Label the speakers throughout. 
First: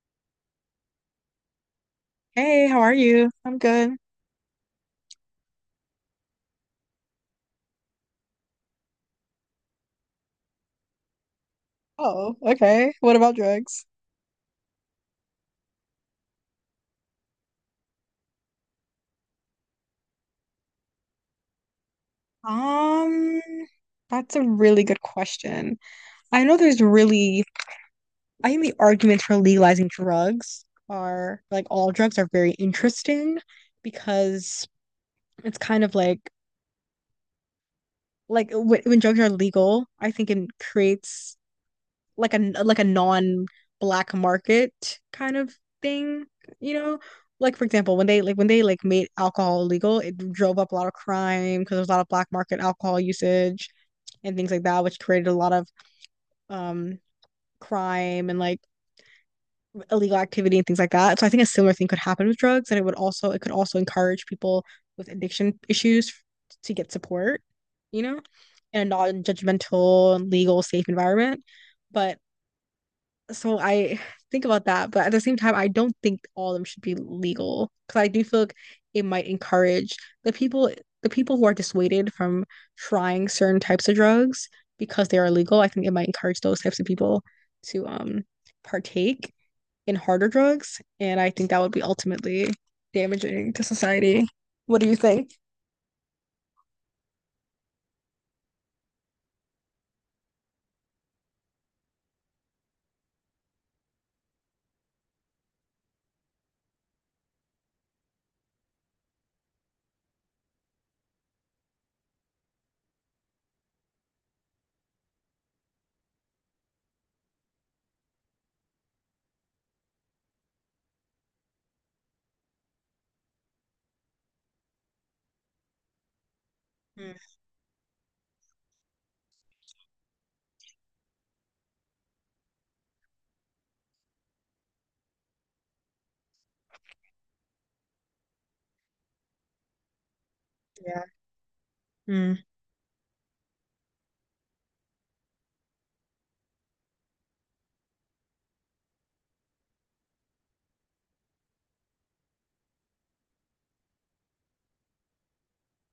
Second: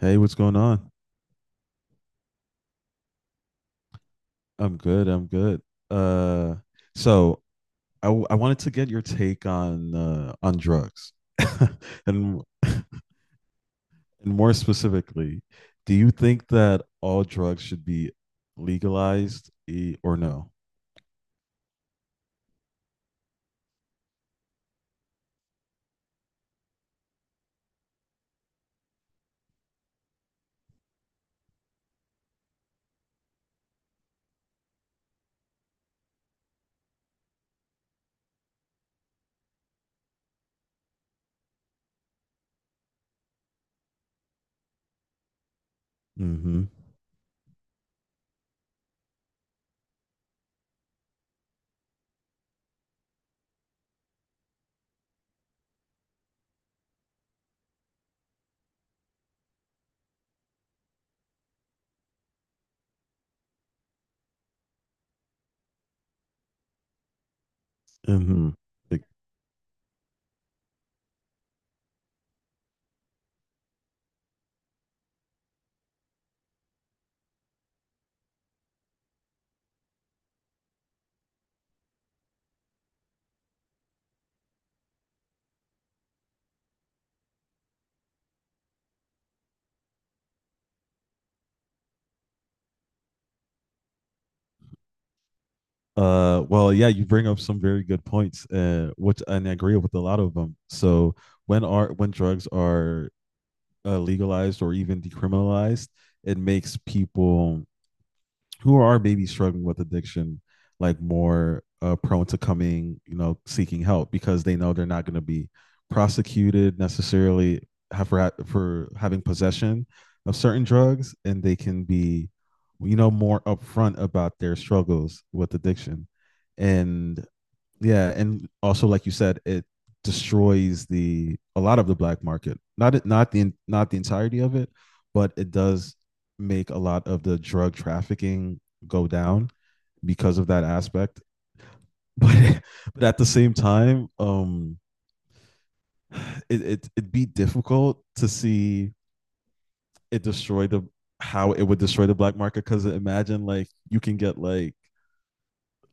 Speaker 1: Hey, what's going on?
Speaker 2: Hey, how are you? I'm good.
Speaker 1: I'm good. I'm good. Uh, so I wanted to get your take on drugs,
Speaker 2: Oh,
Speaker 1: and
Speaker 2: okay. What about drugs?
Speaker 1: more specifically, do you think that all drugs should be legalized or no?
Speaker 2: Um, that's a really good question. I know there's really, I think the arguments for legalizing drugs are like all drugs are very interesting because it's kind of like like when drugs are legal, I think it creates like a non black market kind of thing,
Speaker 1: Mm-hmm.
Speaker 2: you know? Like for example, when they like made alcohol illegal, it drove up a lot of crime because there was a lot of black market alcohol usage and things like that, which created a lot of um crime and like illegal activity and things like that. So I think a similar thing could happen with drugs, and it could also encourage people with addiction issues to get support, you know,
Speaker 1: Mm-hmm.
Speaker 2: in a
Speaker 1: Like,
Speaker 2: non-judgmental, legal, safe environment. But I think about that, but at the same time, I don't think all of them should be legal because I do feel like it might encourage the people the people who are dissuaded from trying certain types of drugs because they are illegal. I think it might encourage those types of people to partake in harder drugs, and I think that would be ultimately damaging to society. What do you think?
Speaker 1: well, yeah, you bring up some very good points, which and I agree with a lot of them. So when drugs are legalized or even decriminalized, it makes people who are maybe struggling with addiction like more prone to coming, seeking help because they know they're not going to be prosecuted necessarily for for having possession of certain drugs, and they can be, you know, more upfront about their struggles with addiction. And yeah, and also like you said, it destroys the a lot of the black market. Not the, not the entirety of it, but it does make a lot of the drug trafficking go down because of that
Speaker 2: Yeah.
Speaker 1: aspect.
Speaker 2: Mm.
Speaker 1: But but at the same time, it'd be difficult to see it destroy the how it would destroy the black market, because imagine like you can get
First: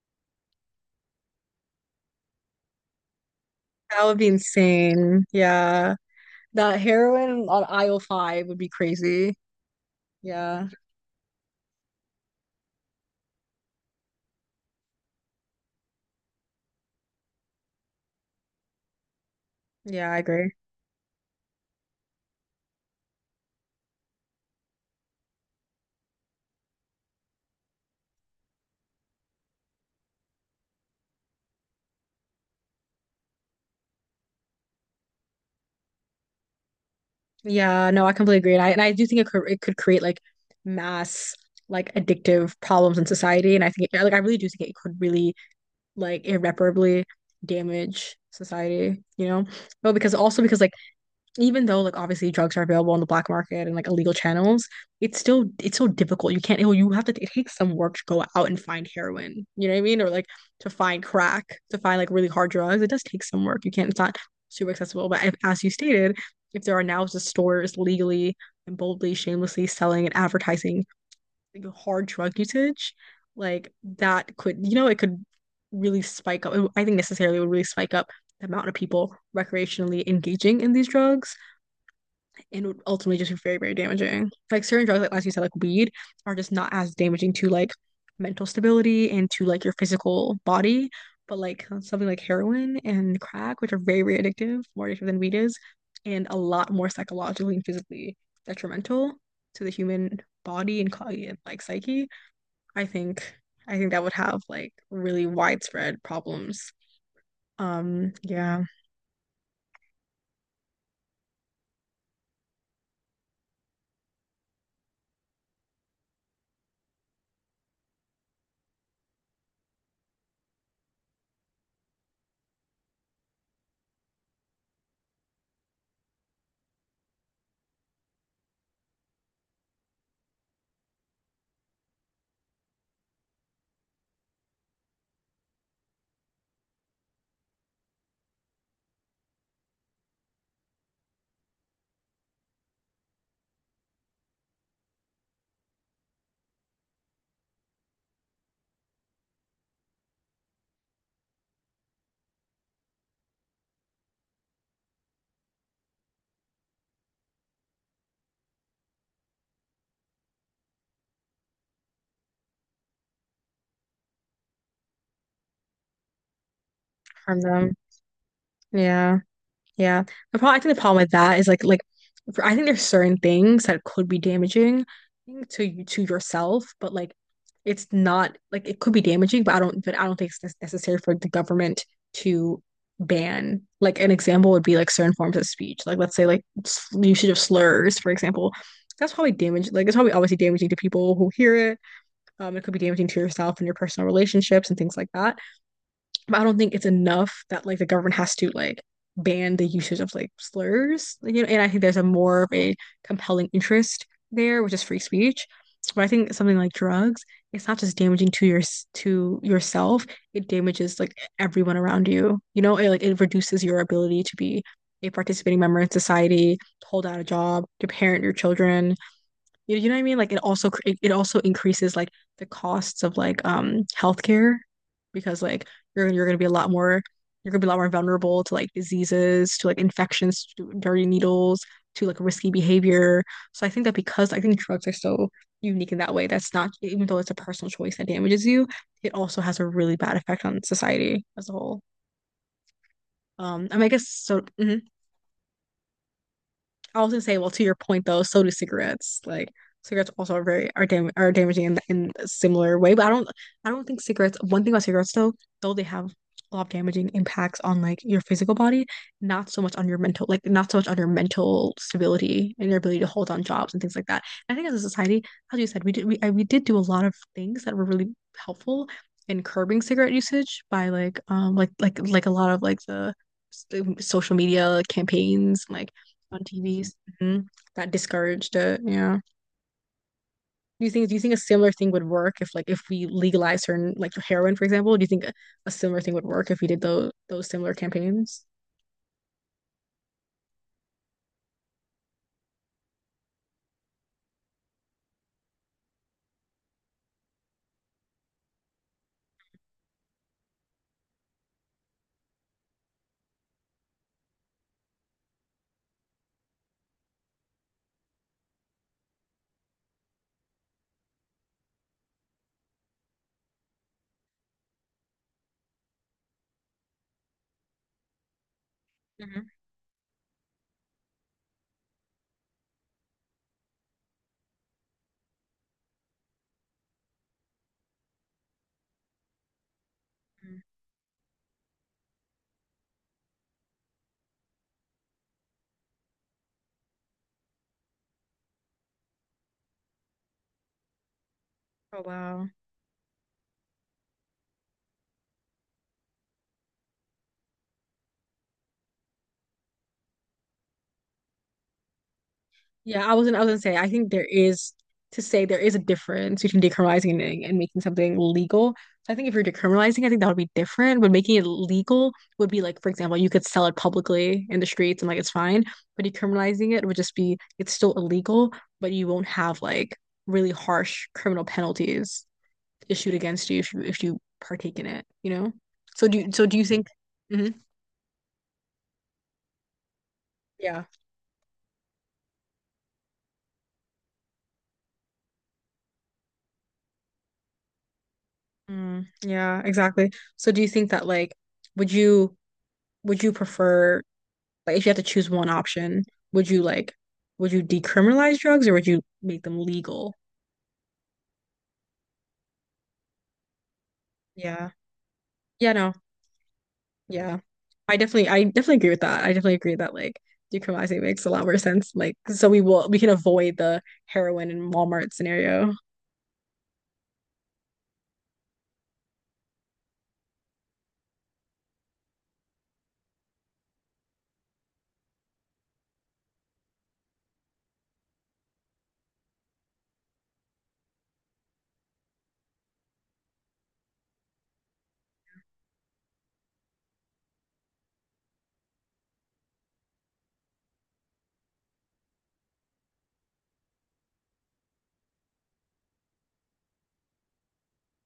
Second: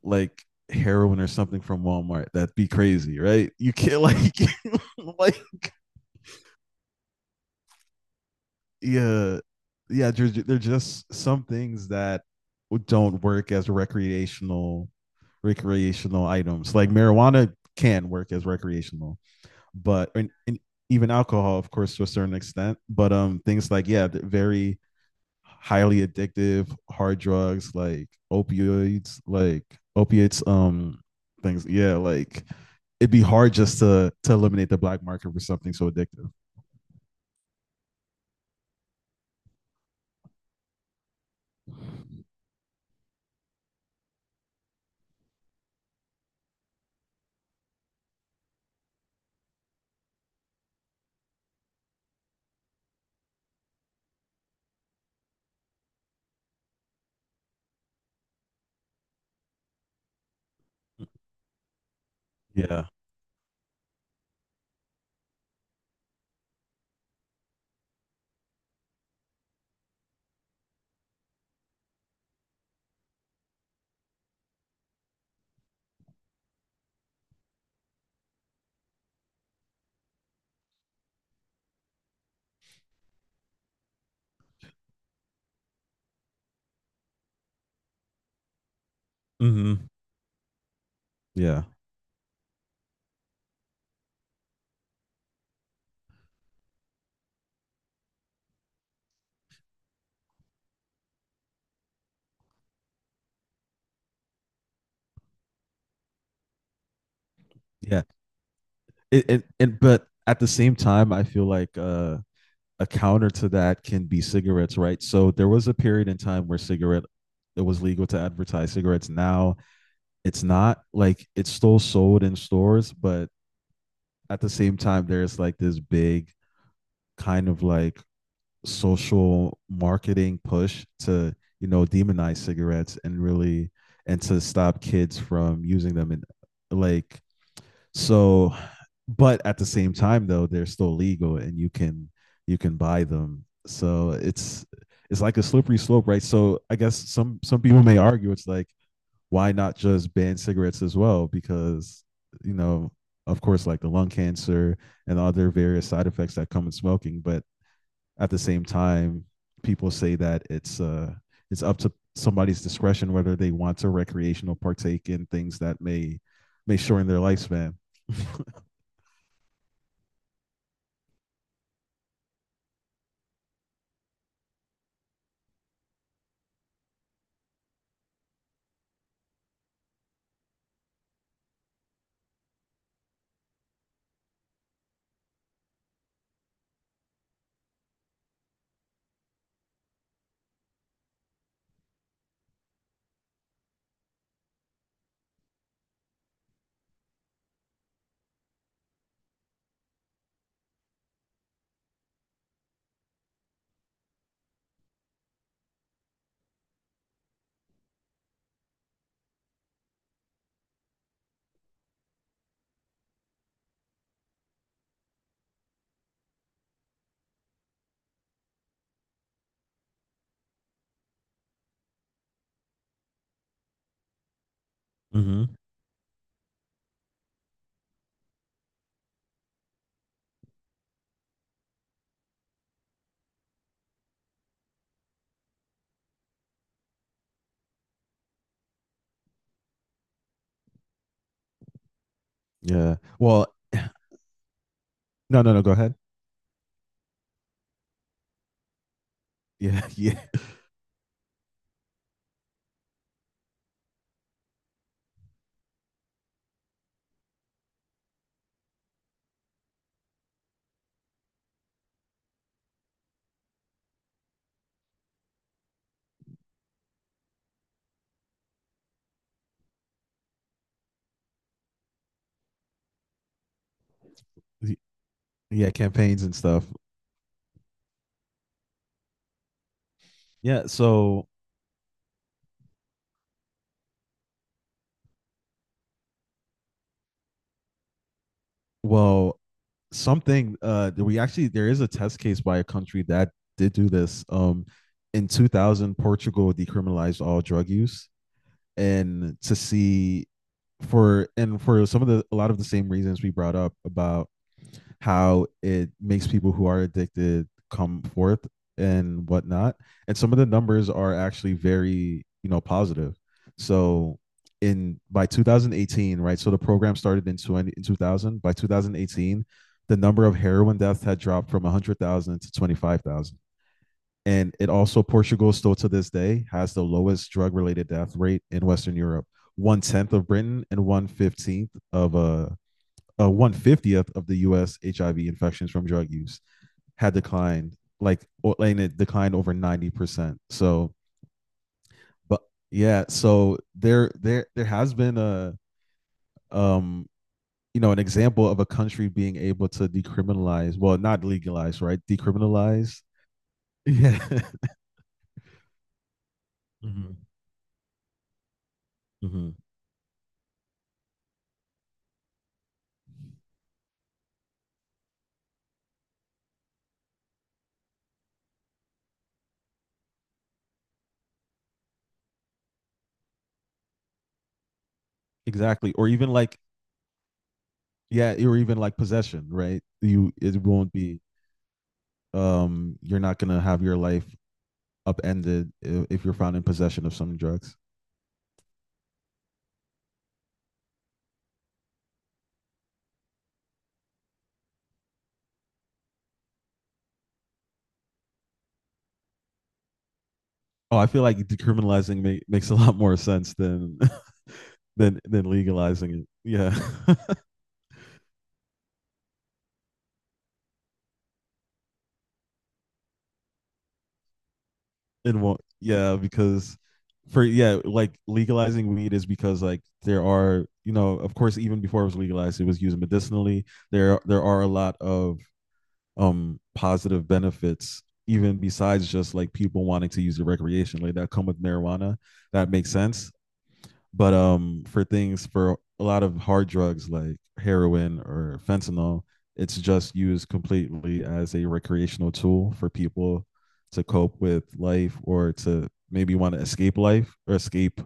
Speaker 1: like heroin or something from Walmart. That'd be crazy, right? You can't
Speaker 2: That would be
Speaker 1: like
Speaker 2: insane.
Speaker 1: like
Speaker 2: Yeah. That heroin on aisle five would be crazy.
Speaker 1: yeah, yeah. They're
Speaker 2: Yeah.
Speaker 1: just some things that don't work as recreational items. Like marijuana can work as recreational, but
Speaker 2: Yeah, I
Speaker 1: and,
Speaker 2: agree.
Speaker 1: and even alcohol, of course, to a certain extent. But things like, yeah, very highly addictive hard drugs like opioids, like opiates, things, yeah, like it'd be hard just to eliminate the black market for something so addictive.
Speaker 2: Yeah, no, I completely agree. And I do think it could create like mass like addictive problems in society. And I think it, like I really do think it could really like irreparably damage society, you know? But because also because like even though like obviously drugs are available on the black market and like illegal channels, it's so difficult. You can't you have to it takes some work to go out and find heroin. You know what I mean? Or like to find crack, to find like really hard drugs.
Speaker 1: Yeah.
Speaker 2: It does take some work. You can't it's not super accessible. But if, as you stated, if there are now just stores legally and boldly, shamelessly selling and advertising like, hard drug usage, like that could you know it could really spike up. I think necessarily would really spike up the amount of people recreationally engaging in these drugs and would ultimately just be very, very damaging. Like certain drugs, like as you said, like weed, are just not as damaging to like mental stability and to like your
Speaker 1: Hmm.
Speaker 2: physical body. But
Speaker 1: Yeah,
Speaker 2: like something like heroin and crack, which are very, very addictive, more addictive than weed is, and a lot more psychologically and physically detrimental to the human body and like psyche. I think I think that would have like really widespread problems.
Speaker 1: yeah,
Speaker 2: Um, yeah,
Speaker 1: it but at the same time I feel like a counter to that can be cigarettes, right? So there was a period in time where cigarette it was legal to advertise cigarettes. Now it's not like it's still sold in stores, but at the same time, there's like this big kind of like social marketing push to, you know, demonize cigarettes and really and to stop kids from using them. And like so, but at the same time though, they're still legal and you can buy them. So it's like a slippery slope, right? So I guess some people may argue it's like why not just ban cigarettes as well, because, you know, of course, like the lung cancer and other various side effects that come with smoking. But at the same time, people say that it's up to somebody's discretion whether they want to recreational partake in things that may shorten their
Speaker 2: from
Speaker 1: lifespan.
Speaker 2: them. Yeah. Yeah. The problem, I think the problem with that is like for, I think there's certain things that could be damaging to you to yourself, but like it's not like it could be damaging, but I don't think it's necessary for the government to ban. Like an example would be like certain forms of speech. Like let's say like usage of slurs, for example. That's probably damage like it's probably obviously damaging to people who hear it. It could be damaging to yourself and your personal relationships and things like that, but I don't think it's enough that like the government has to like ban the usage of like slurs. Like, you know, and I think there's a more of a compelling interest there, which is free speech. But I think something like drugs, it's not just damaging to yourself, it damages like everyone around you. You know, it like it reduces your ability to be a participating member in society, to hold out a job, to parent your children, you know what I mean? Like it also increases like the costs of like healthcare because
Speaker 1: Mm-hmm.
Speaker 2: like you're gonna be a lot more vulnerable to like diseases, to like infections, to dirty needles, to like risky behavior. So I think that because I think drugs are so unique in that way, that's not even though it's a personal choice that damages you, it also has a really bad effect on society as a whole.
Speaker 1: Yeah. Well,
Speaker 2: I mean, I guess so. Mhm.
Speaker 1: no, no, no. Go ahead.
Speaker 2: I was gonna say, well, to your point though, so do cigarettes. Like
Speaker 1: Yeah,
Speaker 2: cigarettes
Speaker 1: yeah,
Speaker 2: also are very are dam are damaging in a similar way. But I don't think cigarettes. One thing about cigarettes though they have a lot of damaging impacts on like your physical body, not so much on your mental, like not so much on your mental stability and your ability to hold on jobs and things like that. I think as a society, as you said, we did do a lot of things that were really helpful in curbing cigarette usage by like like a lot of like the social media campaigns
Speaker 1: yeah.
Speaker 2: like
Speaker 1: Campaigns and
Speaker 2: on
Speaker 1: stuff.
Speaker 2: TVs. Hmm. That discouraged it. Yeah.
Speaker 1: Yeah.
Speaker 2: Do you
Speaker 1: So,
Speaker 2: think a similar thing would work if if we legalize certain like heroin, for example? Do you think a similar thing would work if we did those similar campaigns?
Speaker 1: well, something. We actually There is a test case by a country that did do this. In 2000, Portugal decriminalized all drug use, and to see for and for some of the a lot of the same reasons we brought up about how it makes people who are addicted come forth and whatnot. And some of the numbers are actually very, you know, positive. So in by 2018, right? So the program started in 2000. By 2018,
Speaker 2: Mhm.
Speaker 1: the number of heroin deaths had dropped from 100,000 to 25,000. And it also, Portugal still to this day has the lowest drug related death rate in Western Europe, one tenth of Britain and one 15th of a one 50th of the U.S. HIV infections from drug use had declined, like and it declined over 90%. So,
Speaker 2: Oh
Speaker 1: but
Speaker 2: wow.
Speaker 1: yeah, so there there has been a um you know an example of a country being able to decriminalize, well, not legalize, right? Decriminalize,
Speaker 2: Yeah, I wasn't I was gonna say I think
Speaker 1: yeah.
Speaker 2: there is to say there is a difference between decriminalizing
Speaker 1: Mhm,
Speaker 2: and making something legal. So I think if you're
Speaker 1: mhm.
Speaker 2: decriminalizing, I think that would be different. But making it legal would be like, for example, you could sell it publicly in the streets and like it's fine. But decriminalizing it would just be it's still illegal, but you won't have like really harsh criminal penalties issued against you if you if you partake in it, you know?
Speaker 1: Exactly, or even
Speaker 2: So do
Speaker 1: like
Speaker 2: you think Mhm.
Speaker 1: yeah or even like possession, right? You it
Speaker 2: Yeah.
Speaker 1: won't be you're not gonna have your life upended if you're found in possession of some drugs.
Speaker 2: Mm, yeah, exactly. So do you think that like would you would you prefer like if you had to choose one option, would you like would you decriminalize drugs or would you make them legal?
Speaker 1: Oh, I feel like decriminalizing ma- makes a lot more sense than
Speaker 2: Yeah.
Speaker 1: than
Speaker 2: Yeah, no.
Speaker 1: legalizing it. Yeah.
Speaker 2: Yeah. I definitely agree with that. I definitely agree that like decriminalizing makes a lot more sense. Like so we can avoid the heroin and Walmart
Speaker 1: It won't,
Speaker 2: scenario.
Speaker 1: yeah, because for yeah, like legalizing weed is because like there are, you know, of course, even before it was legalized it was used medicinally. There are a lot of positive benefits, even besides just like people wanting to use the recreation like, that come with marijuana, that makes sense. But for things, for a lot of hard drugs like heroin or fentanyl, it's just used completely as a recreational tool for people to cope with life, or to maybe want to escape life or escape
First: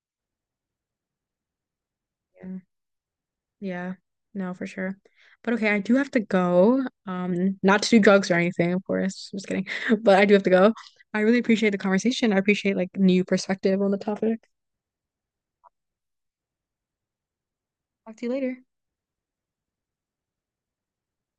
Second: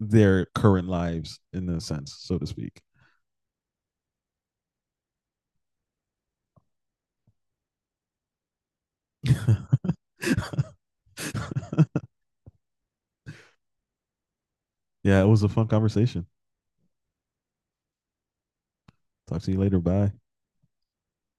Speaker 1: their current lives, in a sense, so to
Speaker 2: Yeah.
Speaker 1: speak.
Speaker 2: Yeah, no, for sure. But okay, I do have to go. Not to do drugs or anything, of course. Just kidding.
Speaker 1: Yeah,
Speaker 2: But I do have to go. I really appreciate the conversation. I appreciate like new perspective on the topic.
Speaker 1: it was a fun conversation.
Speaker 2: Talk to you later.
Speaker 1: Talk to you later. Bye.